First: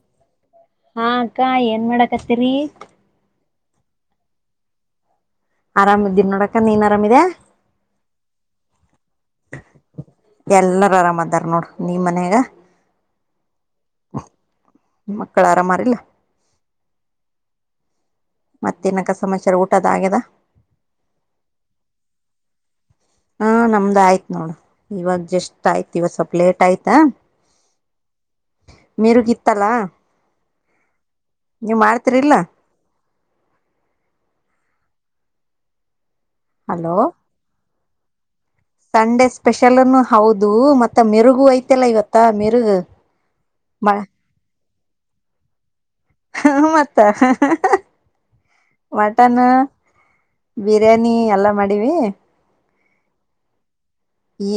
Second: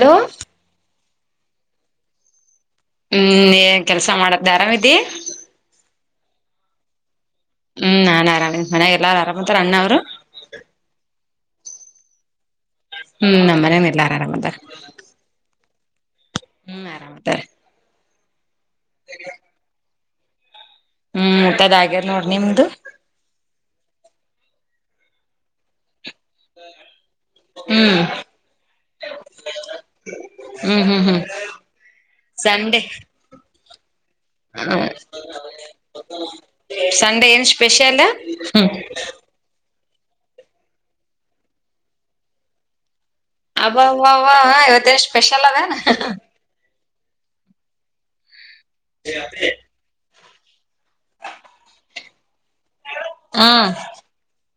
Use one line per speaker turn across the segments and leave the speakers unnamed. hello
ಹಾ ಅಕ್ಕ ಏನ್ ಮಾಡಕ್ತ್ತೀರಿ
ಹ್ಮ್ ಏನ್ ಕೆಲಸ ಮಾಡ್ದ ಅರಾಮಿದಿ
ಆರಾಮ ಇದ್ದೀಿ ನೋಡಕ ನೀನ್ ಆರಾಮಿದೆದಾ
ಹ್ಮ್ ನಾನ್ ಆರಾಮೇ ಮನಗ ಎಲ್ಲ ಆರಾಮತ್ರ ಅಣ್ಣ ಅವರು
ನೋಡು ನೀ್ ಮನಯಾಗ
ಹ್ಮ್ ನಮ್ಮನೇನ ಎಲ್ಲರ ಆರಾಮ ಅದ
ಮಕ್ಕಳ ಆರಾಮಾರಿಲ್ಲ
ಹ್ಮ್ ಆರಾಮತಾರೆ
ಮತ್ತೇನಕ್ಕ ಸಮಾಚಾರ ಊಟದ ಆಗ್ಯದ
ಹ್ಮ್ ಊಟದ್ ಆಗ್ಯಾರ ನೋಡ ನಿಮ್ದು
ಹ ನಮ್ದ್ ಆಯ್ತ್ ನೋಡ ಇವಾಗ ಜಸ್ಟ್ ಆಯ್ತು ದಿವ ಸ್ವಲ್ಪ ಲೇಟ್ ಆಯ್ತಾ
ಹ್ಮ್
ಮರುಗಿತ್ತಲ್ಲ
ಹ್ಮ್ ಹ್ಮ್ ಹ್ಮ್
ನೀವ ಮಾಡ್ತಿರಿಲ್ಲ
ಹ ಸಂಡೆ ಎನ್ಚ್ ಸ್ಪೆಷಲ್ ಹ್ಮ್
ಸಂಡೇ ಸ್ಪೆಷಲ್ನ್ನು ಹೌದು ಮತ್ತ ಮಿರುಗು ಐತೆಲ್ಲ ಇವತ್ತ ಮಿರುಗ
ಅಬ್ಬ ಇವತ್ತ ಎಷ್ಟ ಸ್ಪೆಷಲ್ ಅದನಾ
ಹ ವಟಾನ ಬಿರಿಯಾನಿ ಎಲ್ಲ ಮಾಡಿವ
ಹಾ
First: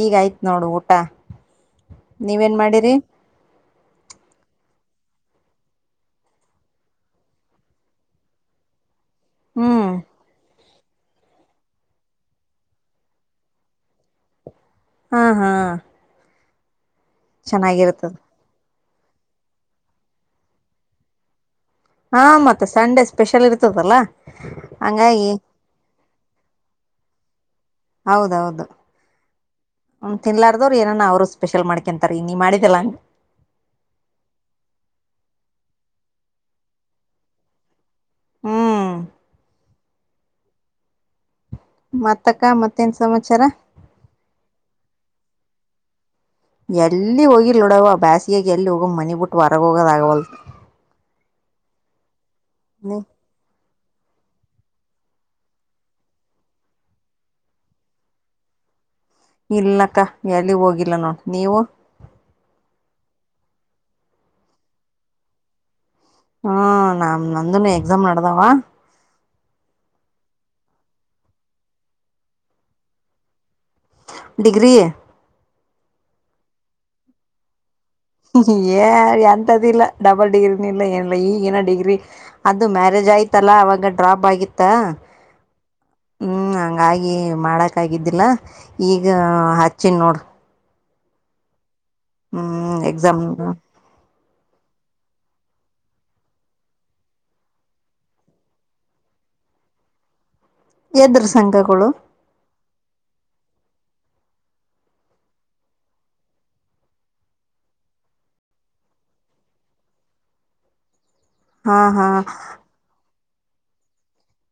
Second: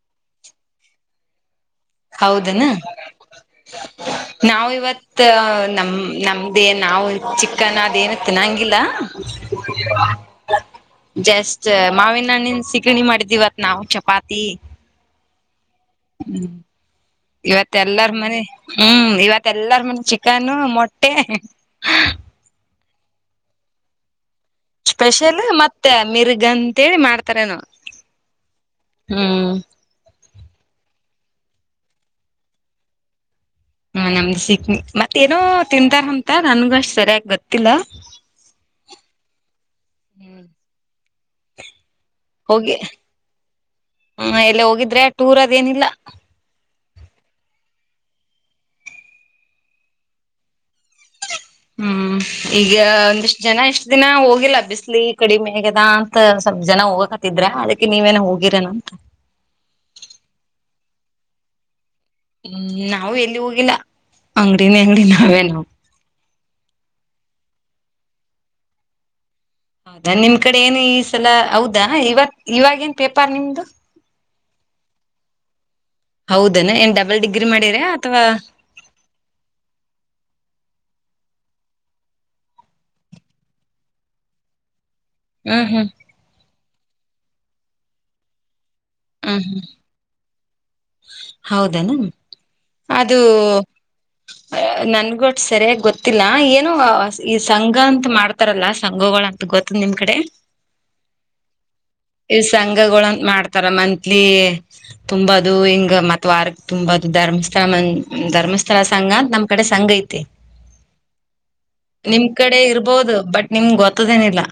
ಈಗ ಆಯ್ತು ನೋಡು ಊಟ ನೀವೇನ್
ಹೌದನ
ಮಾಡಿರಿ
ನಾಾವ ಇವತ್ ಮತ್ತ ನಮ ನಮ್ದೇ ನಾವು ಚಿಕ್ಕನ್ ಅದೇನು ತಿನ್ನಂಗಿಲ್ಲ
ಹ್ಮ್
ಜಸ್ಟ್ ಮಾವಿನನನ್ ಸಿಗಣಿ ಮಾಡಿದಿವವತ್ ನಾವ್ ಚಪಾತಿ
ಹಾ ಹಾ
ಹ್ಞೂ ಇವತ್ತ ಎಲ್ಲಾರ
ಚೆನ್ನಾಗಿರ್ತದ
ಮನ ಹ್ಮ್ ಇವತ್ತ ಎಲ್ಲಾರ ಮನ್ ಚಿಕನ್ ಮೊಟ್ಟೆ
ಹಾ ಮತ್ತೆ ಸಂಡೆ ಸ್ಪೆಷಲ್ ಇರ್ತದಲ್ಲಾ
ಸ್ಪೆಷಲ್ ಮತ್ತೆ ಮಿರ್ಗ ಅಂತೇಳಿ ಮಾಡ್ತಾರೆ ನಾ
ಹೌದೌದು
ಹ್ಮ್
ಹ್ಮ ತಿನ್ಲಾರ್ದವ್ರು ಏನಾನ ಅವರು ಸ್ಪೆಷಲ್ ಮಾಡ್ಕೊಂತಾರೆ ನೀ ಮಾಡಿದೆಲ್ಲ ಹಂಗೆ
ಹ್ಮ ನಮ್ದು ಸಿಗ್ ಮತ್ತೇಏನೋ ತಿಂತಾರ ಅಂತ ನನ್ಗ ಅಷ್ಟ್ ಸರಿಯಾಗಿ ಗೊತ್ತಿಲ್ಲ
ಹ್ಮ್
ಹ್ಮ್
ಮತ್ತಕ್ಕ ಮತ್ತೇನ್ ಸಮಾಚಾರ
ಹ ಎಲ್ಲ ಹೋಗಿದ್ರೆ ಟೂರ್ ಅದೇನಿಲ್ಲ
ಎಲ್ಲಿ ಹೋಗಿ ನೋಡವ ಬ್ಯಾಸಿಗೆಗೆ ಎಲ್ಲಿ ಹೋಗ್ ಮನಿ ಬಿಟ್ಟು ಹೊರಗೋಗದ ಆಗವಲ್
ಹ್ಮ ಈಗ ಒಂದಿಷ್ಟು ಜನ ಎಷ್ಟು ದಿನ ಹೋಗಿ ಲಭಿಸ್ಲಿ ಕಡಿಮೆಾಗದ ಅಂತ ಸ್ವಲ್ಪ ಜನ ಹೋಗಕತ್ತಿದ್ರ ಅದಕ್ಕೆ ನೀವೇನ ಹೋಗಿರೇನಂತ
ಇಲ್ನಕ್ಕ ಎಲ್ಲಿ ಹೋಗಿಲ್ಲ ನೋಡ್ ನೀವು
ಹ್ಮ್ ನಾವ ಎಲ್ಲಿ ಹೋಗಿಲ್ಲ ಅಂಗಡಿನ ಅಂಗಡಿ ನಾವೇ ನಾವು
ಹ್ಮ ನಾ ನಮ್ ನಂದನು ಎಕ್ಸಾಮ್ ನಡ್ದಾವ
ಹ ನಿಮ್ ಕಡೆ ಏನು ಈ ಸಲ ಹೌದಾ ಇವ ಇವಾಗೇನ್ ಪೇಪರ್ ನಿಮ್ದು
ಡಿಗ್ರಿ
ಹೌದನ ಏನ್ ಡಬಲ್ ಡಿಗ್ರಿ ಮಾಡಿರಾ
ಏ ಎಂತದಿಲ್ಲ ಡಬಲ್ ಡಿಗ್ರಿ ಇಲ್ಲ ಏನಿಲ್ಲ ಈಗ ಇನ್ನ ಡಿಗ್ರಿ ಅದು ಮ್ಯಾರೇಜ್ ಆಯ್ತಲ್ಲ ಅವಾಗ ಡ್ರಾಪ್ ಆಗಿತ್ತ
ಹ್ಮ್ ಹ್ಮ್
ಹಾಗೆ ಮಾಡಕಾಗಿದ್ದಿಲ್ಲ ಈಗ ಹಚ್ಚಿ ನ ನೋಡ
ಹೌದ ಅದು
ಎಕ್ಸಾಮ್
ನನಗೂ ಅಷ್ಟ ಸರಿಯಾಗಿ ಗೊತ್ತಿಲ್ಲ ಏನು ಈ ಸಂಘ ಅಂತ ಮಾಡ್ತಾರಲ್ಲಾ ಸಂಘ ಗೋಳ ಅಂತ ಗೊತ್ತದ ನಿಮ್ ಕಡೆ
ಎದ್ರ ಸಂಘಗಳು
ಈ ಸಂಘಗಳಂತ ಮಾಡ್ತಾರ ಮಂತ್ಲಿ ತುಂಬದು ಹಿಂಗ ಮತ್ ವಾರಕ್ ತುಂಬದು ಧರ್ಮಸ್ಥಳ ಧರ್ಮಸ್ಥಳ ಸಂಘ ಅಂತ ನಮ್ ಕಡೆ ಸಂಘ ಐತಿ
ಹಾ ಹಾ
ನಿಮ್ ಕಡೆ ಇರ್ಬೋದು ಬಟ್ ನಿಮ್ ಗೊತ್ತದೇನಿಲ್ಲ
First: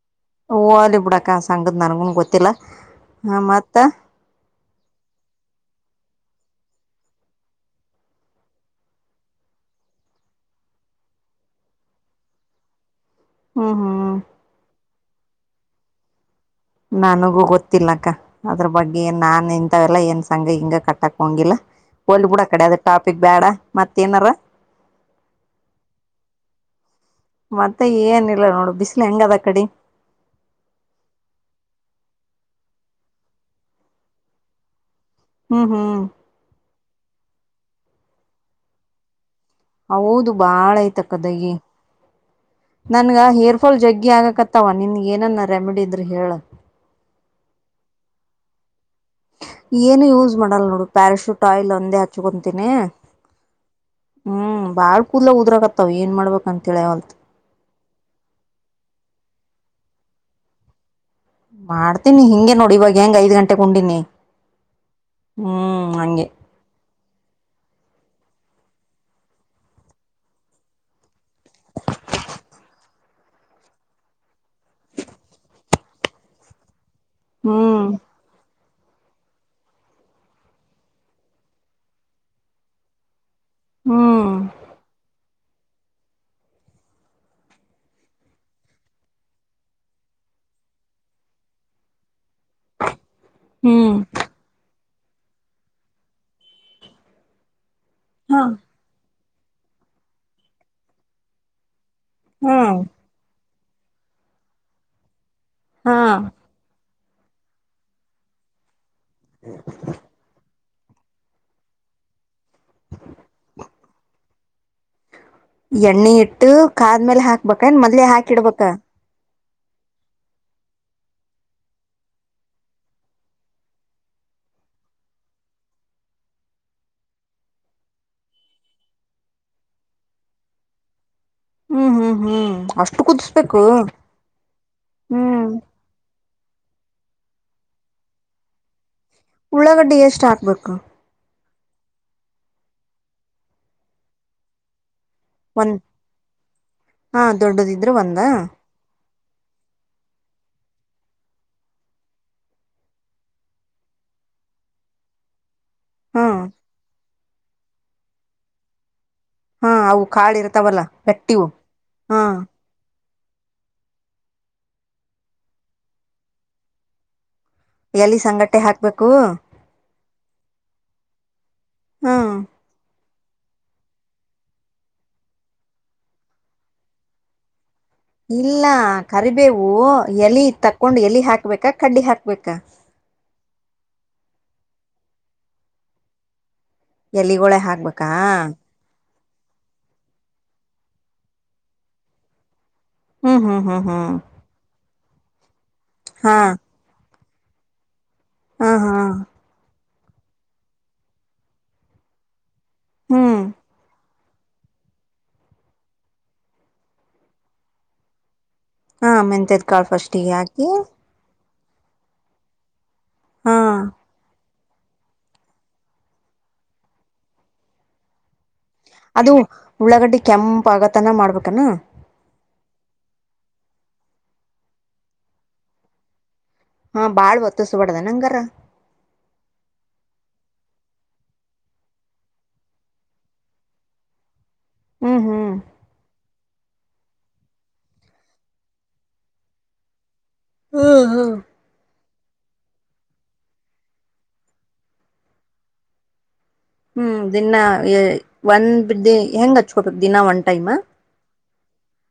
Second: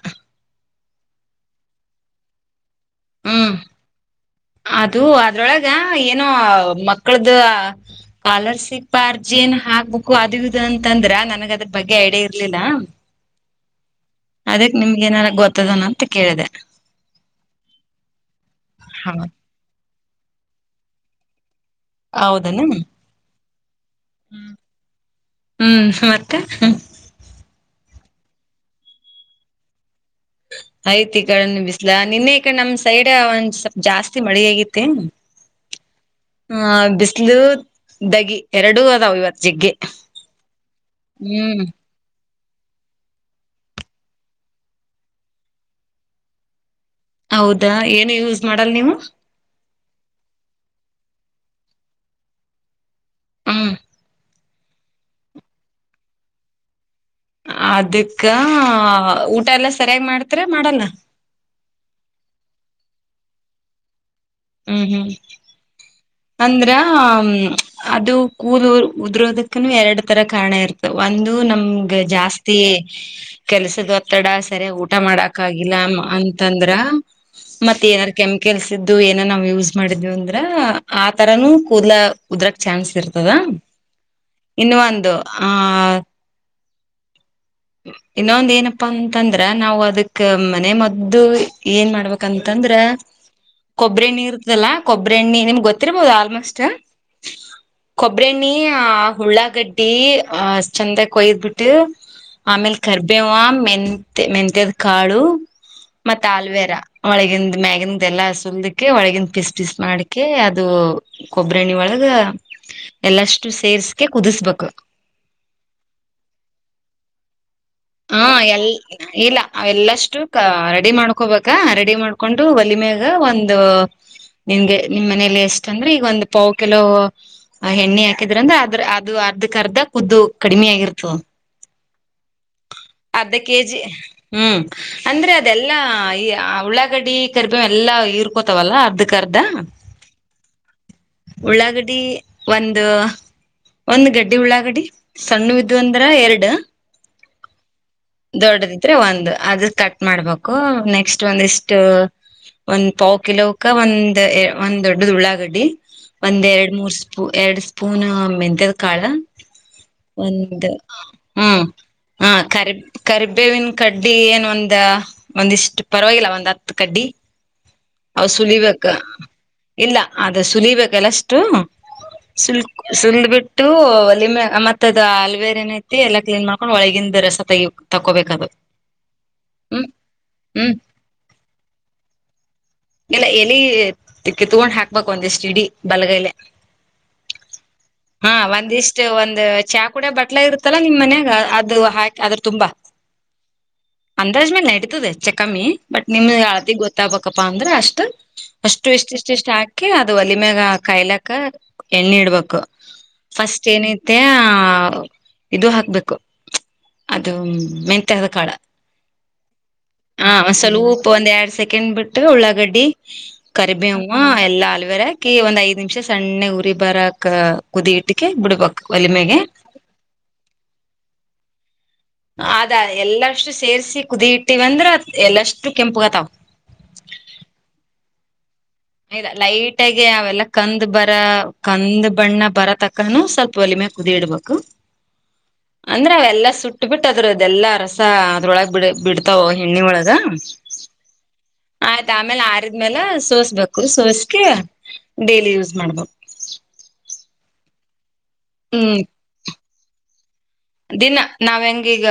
ಹೋಗ್ಲಿ ಬಿಡಕ್ಕ ಸಂಘದ ನನ್ಗೂನ್ ಗೊತ್ತಿಲ್ಲ ಹಾ
ಹ್ಮ್
ಮತ್ತ
ಅದು ಅದ್ರೊಳಗ ಏನೋ ಮಕ್ಕಳದ್ದ ಕಾಲರ್ ಸಿಪ್ ಅರ್ಜಿ ಏನ್ ಹಾಕ್ಬೇಕು ಅದು ಇದು ಅಂತಂದ್ರ ನನ್ಗ ಅದ್ರ ಬಗ್ಗೆ ಐಡಿಯಾ ಇರ್ಲಿಲ್ಲ
ಹ್ಮ್ ಹ್ಮ್
ಅದಕ್ ನಿಮ್ಗೆ ಏನಾರ ಗೊತ್ತ ನ ಅಂತ ಕೇಳಿದೆ
ನನಗೂ ಗೊತ್ತಿಲ್ಲ ಅಕ್ಕ ಅದ್ರ ಬಗ್ಗೆ ನಾನ ಎನ್ ಎಲ್ಲ ಏನ್ ಸಂಗಾಗಿಂಗ ಕಟ್ಟಕ್ ಹೋಗಂಗಿಲ್ಲ ಹೋಗ್ಲಿ ಬಿಡ ಆ ಕಡಿ
ಹೌದನು
ಅದು ಟಾಪಿಕ್ ಬೇಡ ಮತ್ತೇ ಏನಾರ
ಹ್ಮ್ ಮತ್ತ
ಮತ್ತೆ ಏನಿಲ್ಲ ನೋಡು ಬಿಸಿಲು ಹೆಂಗ ಅದ ಕಡೆ
ಆಯ್ತ್ ಈ ಕಡೆ ಬಿಸ್ಲಾ ನಿನ್ನೆ ಈಕಡೆ ನಮ್ ಸೈಡ್ ಒಂದ್ ಸ್ವಲ್ಪ್ ಜಾಸ್ತಿ ಮಳೆ ಆಗೈತಿ
ಹ್ಮ್ ಹ್ಮ್
ಹ ಬಿಸಲು ದಗಿ ಎರಡು ಅದಾವ ಇವತ್ತ
ಹೌದು ಬಾಳ ಐತಿ ಅಕ್ಕ ದಗಿ
ಹ್ಮ್
ನನಗ ಹೇರ್ ಫಾಲ್ ಜಗ್ಗಿ ಆಗಕತ್ತವ ನಿನ್ಗ ಏನನ್ನ ರೆಮಿಡಿ ಇದ್ರೆ ಹೇಳ
ಹೌದಾ ಏನು ಯೂಸ್ ಮಾಡಲ್ ನೀವು
ಟಾಯ್ಲ್ ನಂದೇ ಹಚ್ಕೊಕೊತಿನೀ
ಹ್ಮ್
ಹ್ಮ್ ಬಾಳ್ ಕೂದಲ ಉದ್ರರಕತ್ತವ್ ಏನ್ ಮಾಡ್ಬೇಕಂತ ತಿಳಿಯವಲ್ತ
ಅದಕ್ಕ ಊಟ ಎಲ್ಲ ಸರಿಯಾಗಿ ಮಾಡ್ತಿರೋ ಮಾಡಲ್ಲ
ಮಾಡ್ತೀನಿ ಹಿಂಗೆ ನೋಡಿ ಇವಾಗ ಹೆಂಗ್ ಐದ್ ಗಂಟೆಗೆ ಉಂಡಿ ನೀ
ಹ್ಮ್ ಹ್ಮ್ ಅಂದ್ರ ಅದು ಕೂದ ಉದರೋದಕ್ಕನು ಎರಡ್ ತರ ಕಾರಣ ಇರ್ತ ಒಂದು ನಮಗ ಜಾಸ್ತಿ ಕೆಲ್ಸದ ಒತ್ತಡ ಸರಿ ಊಟ ಮಾಡಕ ಆಗಿಲ್ಲ ಅಂತಂದ್ರಾ ಮತ್ತೆ
ಹ್ಮ್
ಏನಾದಾರು ಕೆಮಿಕಲ್ಸ್ ದು ಎ ನಾವು ಯೂಸ್ ಮಾಡಿದವಿ ಅಂದ್ರ ಆ ತರಾನೂ ಕೂದಲ ಕದ್ರಕ ಚಾನ್ಸ್ ಇರ್ ಹದಾ
ಹ್ಮ್
ಇನ್ನು ಒಂದು ಹಾ ಇನ್ನೊಂದ ಏನಪ್ಪಾ ಅಂತಂದ್ರ ನಾವು ಅದಕ್ ಮನೆ ಮದ್ದು ಏನ್ ಮಾಡ್ಬೇಕ ಯಾಕಂತಂದ್ರ
ಹ್ಮ್
ಕೊಬ್ಬರಿ ನೀರ್ತಲ್ಲ ಕೊಬ್ಬರಿಣ್ಣಿ ನಿಮ್ಗೆ ಗೊತ್ತಿರ್ಬೋದು ಆಲ್ಮೋಸ್ಟ್
ಹಾ
ಕೊಬ್ಬರಿಣ್ಣಿ ಆ ಹುಳ್ಳಾಗಡ್ಡಿ ಅ ಅಷ್ಟ ಚಂದಾಗ ಕೊಯ್ದ್ ಬಿಟ್ಟು
ಹ್ಮ್
ಹಮಿಲ್ ರ್ಬೇ ಹ- ಮೆಂತೆ ಮೆಂತೆದ ಕಾಳು
ಹಾ
ಮತ್ತೆ ಆಲ್ವೆೇರಾ ಒಳಗಿಂದ ಮ್ಯಾಗಿನ್ ಎಲ್ಲ ಸುಲ್ದ ಒಳಗಿನ ಪಿಸಸ್ ಪಿಸಸ್ ಮಾಡಕೆ ಅದ ಅದು ಕೊಬ್ಬರಿಣಿ ಒಳಗ ಎಲ್ಲಷ್ಟು ಸೇರ್ಸ್ಕೆ ಕುದಿಸ್ಬೇಕು
ಎಣ್ಣೆ ಇಟ್ಟು ಕಾದ್ಮೇಲೆ ಹಾಕ್ ಬಕ ನ್ ಮದ್ಲೇ
ಹಾ ಎಲ್
ಹಾಕಿಡ್ಬೇಕಾ
ಇಲ್ಲ ಅವೆಲ್ಲಷ್ಟು ರೆಡಿ ಮಾಡ್ಕೊಬೇಕ ರೆಡಿ ಮಾಡ್ಕೊಂಡು ಒಲಿಮ್ಯಾಗ ಒಂದು ನಿನ್ಗೆ ನಿಮ್ ಮನೇಲಿ ಎಷ್ಟಂದ್ರೆ ಈಗ ಒಂದ್ ಪಾವ್ ಕೆಲೋ ಎಣ್ಣಿ ಹಾಕಿದ್ರಂದ್ರ ಅದ್ರ ಅದು ಅರ್ಧಕ್ ಅರ್ಧ ಕಖುದ್ದು ಕಡಿಮೆ ಆಗಿರ್ತವ
ಹ್ಮ್ ಹ್ಮ್ ಹ್ಮ್ ಅಷ್ಟು
ಅರ್ಧ
ಕುದಿಸ್ಬೇಕು
ಕೆಜಿ ಹ್ಮ್ ಅಂದ್ರೆ
ಹ್ಮ್
ಅದೆಲ್ಲಾ ಆ ಉಳ್ಳಾಗಡ್ಡಿ ಕರಿಬೀಂ ಎಲ್ಲಾ ಹಿರ್ಕೋತವಲ್ಲ
ಉಳ್ಳಗಡಿ ಎಸ್ಟ್ ಸ್ಟಾಕ್ ಬರ್ಕ್
ಉಳ್ಳಾಗಡಿ ಒಂದು ಒಂದು ಗಡ್ಡಿ ಉಳ್ಳಾಗಡಿ ಸಣ್ಣವಿದ್
ಒಂದ್
ಅಂದ್ರ ಎರಡು
ಹಾ ದೊಡ್ಡದಿದ್ರೆ ಒಂದ
ದೊಡ್ಡದಿದ್ರೆ ಒಂದು ಅದು ಕಟ್ ಮಾಡ್ಬೇಕು ನೆಕ್ಸ್ಟ್ ಒಂದಿಷ್ಟ ಒಂದ್ ಪಾವ ಕಿಲೋಕ ಒಂದ್ ಒಂದ್ ದೊಡ್ಡ ಉಳ್ಳಾಗಡ್ಡಿ
ಹಾ
ಒಂದ್ರಡು ಮೂರ್ ಪೂ ಎರಡು ಸ್ಪೂನ್ ಮೆಂತೆದ ಕಾಳ
ಹಾ ಅವು ಕಾಳ
ಒಂದು
ಇರ್ತಾವಲ್ಲ ಗಟ್ಟಿವು
ಹ್ಮ್
ಹಾ
ಹ ಕರಿ ಕರಿಬೇವಿನ ಕಡ್ ಅಡ್ಡಿ ಏನ್ ಒಂದ ಒಂದಿಷ್ಟು ಪರವಾಗಿಲ್ಲ ಒಂದ್ ಹತ್ತು ಕಡ್ಡಿ
ಎಲಿ
ಅವ
ಸಂಗಟ್ಟೆ
ಸುಲಿಬೇಕ
ಹಾಕ್ಬೇಕು
ಇಲ್ಲ ಆದ ಸು ಲಬೇಕಲ್ಲ ಅಷ್ಟು
ಹಾ
ಸುಲ್ಕ ಸುಲ್ಂದ್ ಬಿಟ್ಟು ಲಮೆ ಮತ್ತದ ಆಲ್ವೇರ್ ಏನ ಐತಿ ಎಲ್ಲ ಕ್ಲೀನ್ ಮಾಡ್ಕೊಂಡ್ ಒಳಗಿಂದ ರಸ ತಗು
ಇಲ್ಲ ಕರಿಬೇವು ಎಲಿ
ಹ್ಮ್
ತಕೊಂಡ್ ಎಲಿ ಹಾಕ್ಬೇಕ ಕಡ್ಡಿ ಹಾಕ್ಬೇಕ
ತಗೊಂಡ್ ಹಾಕ್ ಒಂದಷ್ಟು ಚಿಡಿ ಬಲಗಲೆ
ಎಲ್ಲಿಗೋಳೆ ಹಾಕ್ಬೇಕಾ
ಅ ಚಾ ಕುಡಿಯ ಬಟ್ಲ ಇರುತ್ತಲ್ಲಾ ನಿಮ್ ಮನ್ಯಾಗ ಅದು ಹಾಕಿ ಅದ್ರ ತುಂಬಾ
ಹ್ಮ್ ಹ್ಮ್ ಹ್ಮ್ ಹ್ಮ್
ಚೆಕ್ಕಮ್ಮಿ ಬಟ್ನ ಮ
ಹಾ
ಯಾತಿ ಗೊತ್ತಾ ಅಕ್ಕಪ್ಪಾ ಅಂದ್ರೆ ಅಷ್ಟು
ಹಾ
ಅಷ್ಟು
ಹಾ
ಎಷ್ಟು ಎಷ್ಟು ಎಷ್ಟು ಆ ಹ ಅದು ಒಲಿ ಮ್ಯಾಗ ಕಾಯ್ಲಕ್ಕ ಎಣ್ಣೆ ಇಡ್ಬೇಕು
ಹ್ಮ್
ಫಸ್ಟ್ ಏನೈತಿ ಮತ್ತೆ ಇದು ಹಾಕ್ಬೇಕು ಅದು ಮೆತ್ಯಾದ ಕಾಡ
ಹಾ ಮೆಂತದ್ ಕಾಳ ಫಸ್ಟ್ ಈಗ ಯಾಕಿ
ಚಿಕನ್ಬಿಟ್ಟು ಉಳಗಡೀ ಕರಿಬೇವ ಎಲ್ಲ ರಕ ಒಂದ್ ಐ್ದ ನಿಮಿಷ ಸಣ್ಣೆ ಉರಿ ಬರಕ್ ಕುದಿ ಇಟ್ಟಕ್ಕೆೆ ಬಿಡ್ಬಕ
ಅದು ಉಳ್ಳಾಗಡ್ಡಿ ಕೆಂಪ ಆಗತನ ಮಾಡ್ಬೇಕಾನ
ಅದ ಎಲ್ಲಷ್ಟು ಸೇರ್ಸಿ ಕುದಿ ಇಟ್ಟಿವಂದ್ರ ಎಲ್ಲಷ್ಟು ಕೆಂಪುಗತ್ತಾವ
ಹಾ ಬಾಳ್ ಒತ್ತಿಸಬಡ್ದ ನಂಗಾರ
ಇಲ್ಲಾ ಲೈಟ್ ಆಗಿ ಅವೆಲ್ಲ ಕಂದ್ ಬರ ಕಂದ್ ಬಣ್ಣ ಬರ ತಕಾನೂ ಸ್ವಲ್ಪ ಒಲಿಮೆ ಕುದಿಡ್ಬೇಕು
ಹ್ಮ್ ಹ್ಮ್
ಅಂದ್ರೆ ಅವೆಲ್ಲಾ ಸುಟ್ಟ ಬಿಿಟ್ಟು ಅದ್ರ ಅದೆಲ್ಲ ರಸ ಅದ್ರೊಳಗ ಬಿ ಬಿಡ್ತಾವ ಹೆಣ್ಣಿ ಒಳಗ
ಹ್ಮ್ ಹ್ಮ್
ಆಯ್ತ ಆಮೇಲೆ ಆರಿದ್ಮೇಾಲ ಸೋಸ್ಬೇಕು ಸೋಸ್ಕ ಡೇಲಿ ಯೂಸ್ ಮಾಡ್ಬು
ಹ್ಮ್ ದಿನ್ನಾ ಎ ಒಂದ್
ಹ್ಮ್
ಬಿದ್ದೆ ಹೆಂಗ್ ಹಚ್ಕೋಬೇಕ್ ದಿನಾ ಒಂಟ
ದಿನ ನಾವ ಹೆಂಗೀಗ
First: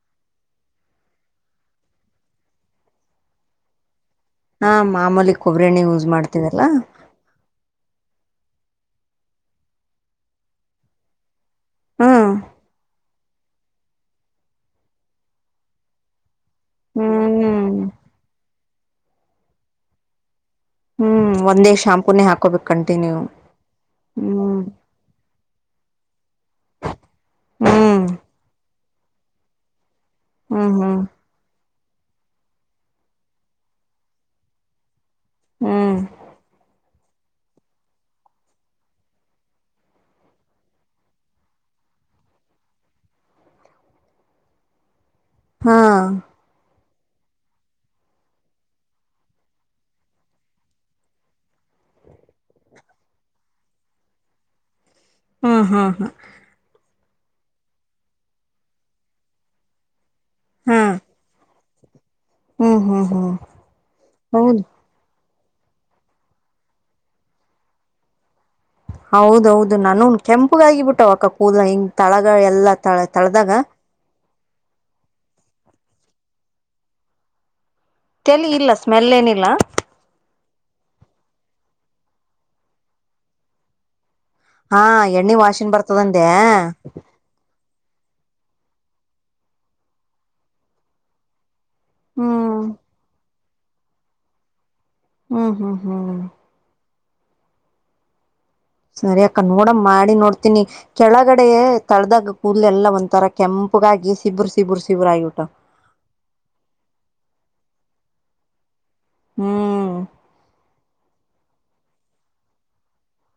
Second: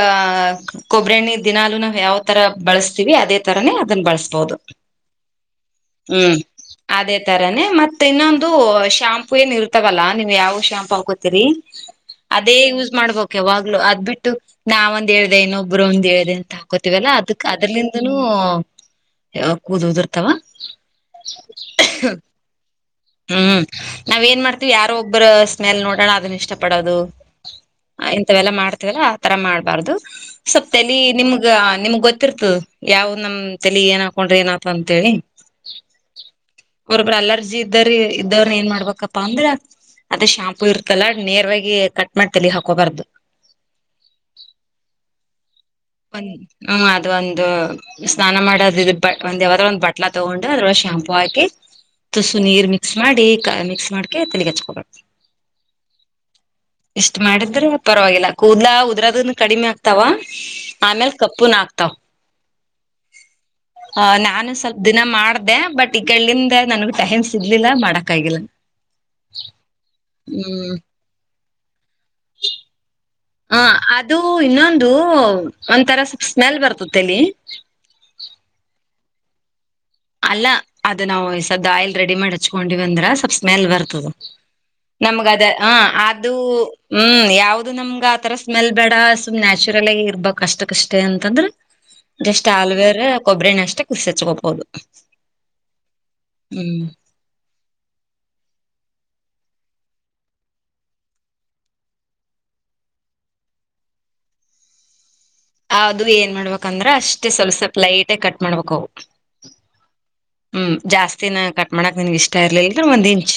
ಕೊಬ್ಬ್ರೆಣ್ಣ ದಿನಾಲುೂ ನಾವ ಯಾವ ತರ ಬಳಸ್ತಿವಿ ಅದೇ ತರಾನೇ ಅದನ್ನ ಬಳಸ್ವಿ
ಹಾ ಮಾಮೂಲಿ ಕೊಬ್ಬರಿ ಎಣ್ಣೆ ಯೂಸ್
ಹ್ಮ್
ಮಾಡ್ತೀವಲ್ಲಾ
ಅದೇ ತರಾನೇ ಮತ್ತೆ ಇನ್ನೊಂದು ದು ಶಾಂಪು ಏನ್ ಇರ್ತಾಗಲ್ಲ ನೀವು ಯಾವ ಶಾಂಪು ಆಕೋತಿರಿ
ಹ್ಮ್
ಅದೇ ಯೂಸ್ ಮಾಡ್ಬೇಕು ಯವಾಗ್ಲು ಅದಬಿಟ್ಟು ನಾವಂದ ಹೇಳ್ದ ಇನ್ನೊಬ್ರು ಒಂದ್ ಹೇಳ್ದ ಹಾಕೋತಿವಲ್ಲಾ ಅದಕ್
ಹ್ಮ್
ಅದ್ರಲಿಂದನೂ ಕೂದಲವುದುರ್ತಾವ
ಹ್ಮ್ ಒಂದೇ ಶಾಂಪೂನೇ ಹಾಕೋಬೇಕು ಕಂಟಿನ್ಯೂ
ಹ್ಮ್ ನಾವ ಏನ್
ಹ್ಮ್
ಮಾಡ್ತೀವಿ ಯಾರೋ ಒಬ್ಬರ ಸ್ಮೆಲ್ ನೋಡೋಣ ಅದನ್ನು ಇಷ್ಟ ಪಡೋದು
ಹ್ಮ್
ಆಯ್ತ್ ಅವೆಲ್ಲಾ ಮಾಡ್ತ ಇಲ್ಲ ಆ ತರ ಮಾಡ್ಬಾರ್ದು ಸ್ವಲ್ಪ್
ಹ್ಮ್ ಹ್ಮ್
ತೆಲಿ ನಿಮಗ ನಿಮಗ ಗೊತ್ತಿರ್ತದ ಯಾವ್ ನಮ್ ತಲಿ ಏನ್ ಹಾಕೊಂಡ್ರಿ ಏನ ಆತ ಅಂತ ಹೇಳಿ
ಹ್ಮ್
ಒರಬ್ರು ಅಲರ್ಜಿ ಇದ್ದ್ರ ಇದ್ದವ್ರ ಏನ್ ಮಾಡ್ಬೇಕಪ್ಪಾ ಅಂದ್ರ ಅದ ಶಾಂಪೂ ಇರ್ತಲ್ಲ ನೇರವಾಗಿ ಕಟ್ ಮಾಡಿ ತೆಲಿ ಹಾಕ ಹಾಕೋಬರ್ದ
ಹಾ
ಬ ಹ ಅ ಅದೊಂದು ಸ್ನಾನ ಮಾಡದ ಇದ ಒಂದ್ ಯಾವ್ರ ಒಂದು ಬಟ್ಲಾ ತಗೊಂಡು ಅದ್ರೊಳ ಶಾಂಪೂ ಹಾಕಿ ತುಸು ನೀರ್ ಮಿಕ್ಸ್ ಮಾಡಿ ಮಿಕ್ಸ್ ಮಾಡಕ ತೇಲಿಗ್ ಹಚ್ಕೊಬೇಕ್
ಹ್ಮ್ ಹ್ಮ ಹಾ
ಈಷ್ಟ್ ಮಾಡುದ ಅಂದ್ರ ಪರವಾಗಿಲ್ಲ ಕೂದಲ ಉದರದನ್ನ ಕಡಿಮೆ ಆಗ್ತಾವ
ಹಾ
ಆಮೇಲ್ ಕಪ್ಪುನ್ ಹಾಕ್ತಾವ
ಹ್ಮ್ ಹ್ಮ್ ಹ್ಮ್
ಆ ನಾನು
ಹೌದು
ಸ್ವಲ್ಪ ದಿನ ಮಾಡ್ದ ಅ ಬಟ್ ಈಕಡೆಯಿಂದ ನನ್ಗ್ ಟೈಮ್ ಸಿಗ್ಲಿಲ್ಲ ಮಾಡಕ್ ಆಗಿಲ್ಲ
ಹೌದೌದು ನಾನು ಕೆಂಪುಗಾಗಿಬ ಬಿಟ್ಟ ಅಕ್ಕ ಓ ಲೈ ತಳಗ ಎಲ್ಲಾ ತಳ ತಳ್ದಾಗ
ಆ ಅದು ಇನ್ನೊಂದು ಒಂಥರ ಸ್ವಲ್ ಸ್ಮೆಲ್ ಬರ್ತತ್ತ ಅಲ್ಲಿ
ಇಲ್ಲಾ
ಅಲ್ಲ ಅದ ನಾವು ಸವದ ಆಯಿಲ್ ರೆಡಿ ಮಾಡಿ ಹಚ್ಕೊಂಡಿವ ಅಂದ್ರ ಸ್ವಲ್ಪ ಸ್ಮೆಲ್ ಬರ್ತದೆ
ಹಾ
ನಮ್ಗ
ಎಣ್ಣೆ
ಅದ ಹ
ವಾಶಿನ್ ಬರ್ತದಂದೆ
ಅದುೂ ಹ್ಮ್ ಯಾವ್ದ ನಮ ಈ ಆ ತರ ಸ್ಮೆಲ್ ಬೇಡ ಸುಮ್ ನ್ಯಾಚುರಲ್ ಆಗ ಇರ್ಬಕ್ಷ್ಟಕ್ಕಷ್ಟೇ ಅಂತಂದ್ರೆ ಜಸ್ಟ್
ಹ್ಮ್
ಆಲ್ವೇರ್ ಕೊಬ್ಬರಿರಣ್ಣ ಅಷ್ಟ ಕುಸಿಚ್ಕೊಬಹುದು
ಹ್ಮ್ ಹ್ಮ್ ಹ್ಮ್ ಸರಿ ಅಕ್ಕ ನೋಡ ಮಾಡಿ ನೋಡ್ತನಿ ಕೆಳಗಡೆ ತಳ್ದಾಗ ಕೂದ ಎಲ್ಲ ಒಂತರ ಕೆಂಪಗಾಗಿ ಸಿಬ್ಬುರು ಸಿಬ್ಬುರು ಸಿಬ್ಬುರ ಆಗಿ ಬಿಟಾವ
ಅದು ಏನ್ ಮಾಡ್ಬೇಕಂದ್ರ ಅಷ್ಟೇ ಸ್ವಲ್ಪ ಸ್ವಲ್ಪ ಲೈಟ್ಗ ಕಟ್ ಮಾಡ್ಬೇಕವು
ಹ್ಮ್
ಹ್ಮ್ ಜಾಸ್ತಿನ ಕಟ್ ಮಾಡಾಕ್ ನಿನ್ಗ್ ಇಷ್ಟ ಇರ್ಲಲ್ ಒಂದ್ ಇಂಚ್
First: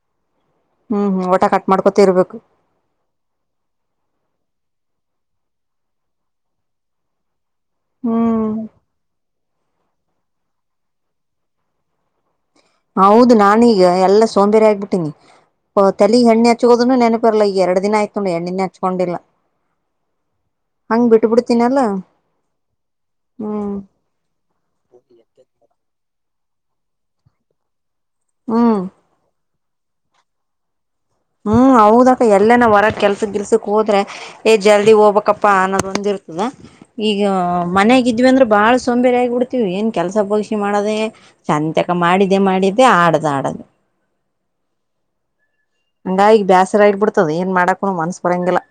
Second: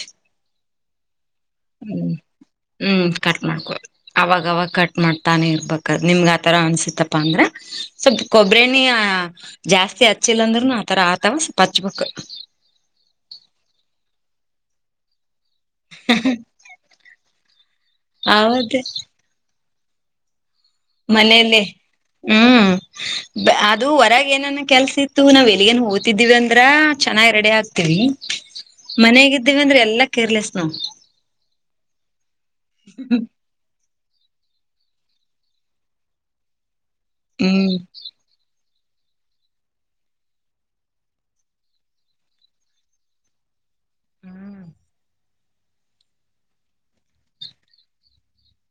ಹ್ಮ್ ಹ್ಮ್ ಒಟ ಕಟ್
ಹ್ಮ
ಮಾಡ್ಕೊತ ಇರ್ಬೇಕು
ಹ್ಮ್ ಕಟ್ ಮಾಡ್ಕೋ ಅವಾಗವಾಗ ಕಟ್ ಮಾಡ್ತಾನೆ ಇರ್ಬೇಕ ನಿಮ್ಗೆ ಆಥರ ಅನ್ಸತ್ತಪ್ಪಾ ಅಂದ್ರೆ ಸ್ವಲ್ಪ್
ಹ್ಮ್
ಕೊಬ್ಬರ ಎಣ್ಣೆ ಆ ಜಾಸ್ತಿ ಹಚ್ಚಿಲ್ಲ ಅಂದ್ರುನು ಆತರ ಆತವ ಪಂಚಮುಕ್ [unintelligible]
ಹೌದು ನಾನೀಗ ಎಲ್ಲಾ ಸೋಂಬೇರಿ ಆಗ್ಬಿಟ್ಟೀನಿ ತಲಿ ಎಣ್ಣೆ ಹಚ್ಕೋದನ್ನು ನೆನಪಿರ್ಲ್ಲ ಈ ಎರಡು ದಿನ ಆಯ್ತುು ಎಣ್ಣಿನೆ
ಹೌದು
ಹಚ್ಕೊಂಡಿಲ್ಲ ಹಂಗ್ ಬಿಟ್ಟ
ಮನೇಲ್ಲೇ
ಬಿಡ್ತೀನಲ್ಲ
ಹ್ಮ್
ಹ್ಮ್
ಅದು ಹೊರಗೆ ಏನನ್ನ ಕೆಲ್ಸಿ ಇತ್ತು ನಾವ್ ಎಲ್ಲಿಗನ್ ಹೋಗ್ ತಿದ್ದಿವವಿ ಅಂದ್ರ ಚೆನ್ನಾಗಿ ರೆಡಿ ಆಕ್ತಿವಿ
ಹ್ಮ
ಇದ್ದೀವಿ ಅಂದ್ರೆ ಎಲ್ಲಾ ಕೇರ್ಲೆಸ್ ನಾವು
ಹ್ಮ್ ಹೌದಕ್ಕ ಎಲ್ಲನ ಹೊರ ಕೆಲ್ಸ ಗಿಲ್ಸಕ್ ಹೋದ್ರೆ ಏ ಜಲ್ದಿ ಹೋಗ್ಬಪ್ಪಾ ಅನ್ನೋದೊಂದ್ ಇರ್ತದ [unintelligible] ಈಗ
ಹ್ಮ್
ಮನೆಗಿದ್ವಿ ಅಂದ್ರೆ ಬಾಳ ಸೋಂಬೇರಿ ಆಗಿಬಿಡ್ತೀವಿ ಏನ್ ಕೆಲಸ ಬಗಸಿ ಮಾಡದೆ ಶಂತಕ [unintelligible] ಮಾಡಿದ್ದೆ ಮಾಡಿದ್ದೆ ಆಡ್ದ ಆಡದು ಅಂಗಾಗಿ ಬೇಸರ ಆಗ್ ಬಿಡ್ತದ ಏನ್ ಮಾಡಕೂ ಮನಸಬರಲ್ಲ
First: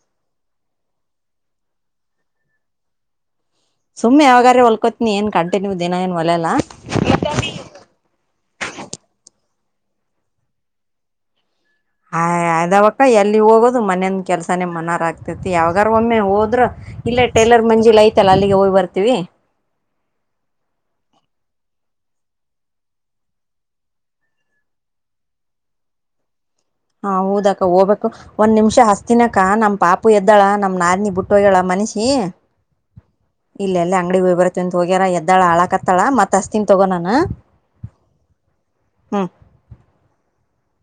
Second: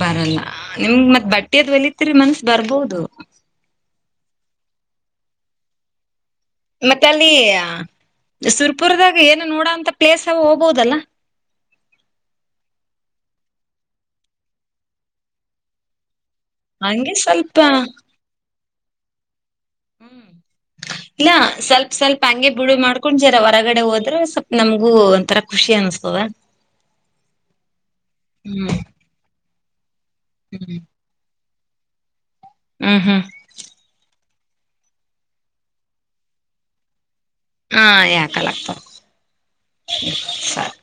ಬರಲ್ಲ ನಿಮ್ [unintelligible] ಮತ್ ಬಟ್ಟೆದ್ ಒಲತ್ರಿ ಮನ್ಸ ಬರ್ಬೋದು
ಸುಮ್ಮನೆ ಯಾವಾಗ್ಲಾದ್ರೂ [unintelligible] ಹೊಲ್ಕೋತಿನಿ ಏನ್ ಗಂಟೆ ನೀವು ದಿನ ಏನ್ ಒಲೆಲ್ಲ
ಮತ್ತೆ ಅಲ್ಲಿ ಸುರ್ಪುರದಾಗ ಏನೊ ನೋಡ ಪ್ಲೇಸ್ ಹೋಗ್ಬಹುದಲ್ಲ
ಹ ಅದಾವಕ್ಕ ಎಲ್ಲಿ ಹೋಗೋದು ಮನೇಂದ ಕೆಲ್ಸನೇ ಮನರ [unintelligible] ಆಗ್ತೇತಿ ಯಾವಾಗಾರ್ ಒಮ್ಮೆ ಹೋಗ್ [unintelligible]
ಹಂಗೆ
ಇಲ್ಲೇ
ಸ್ವಲ್ಪ
ಟೇಲರ್ ಮಂಜಿಲಿ ಐತಲ್ಲಾ ಅಲ್ಲಿಗೆ ಹೋಗಿ ಬರ್ತೀವಿ
ಇಲ್ಲ ಸ್ವಲ್ಪ ಸ್ವಲ್ಪ ಹಂಗೆ ಬಿಡು ಮಾಡ್ಕೊಂಡ್ ಜರ ಹೊರಗಡೆ ಹೋದ್ರೆ ಸ್ವಲ್ಪ ನಮ್ಗೂ ಒಂತರಾ ಖುಷಿ ಅನ್ಸ್ತದ
ಹೌದಕ್ಕ ಹೋಗ್ಬೇಕು ಒಂದ್
ಹ್ಮ್
ನಿಮಿಷ ಹಸ್ತಿನಕ [unintelligible] ನಮ್ [unintelligible] ಎದ್ದಳ
ಹ್ಮ್
ನಾರಿನಿ ಬಿಟ್ಟೋಗಳ ಮನಿಸಿ [unintelligible]
ಹ್ಮ್ ಹ್ಮ್
ಇಲ್ಲ ಎಲ್ಲೋ ಅಂಗಡಿಗ್ ಹೋಗವ್ರೆ [unintelligible] ಅತ್ತಂತ ಹೋಗ್ಯಾರ ಎ್ದಳ ಆಳಾಕತ್ತಾಳ ಮತ್ ಅಸ್ತಿನ ತಗೋ ನಾನು
ಹಾ [unintelligible] ಸರಿ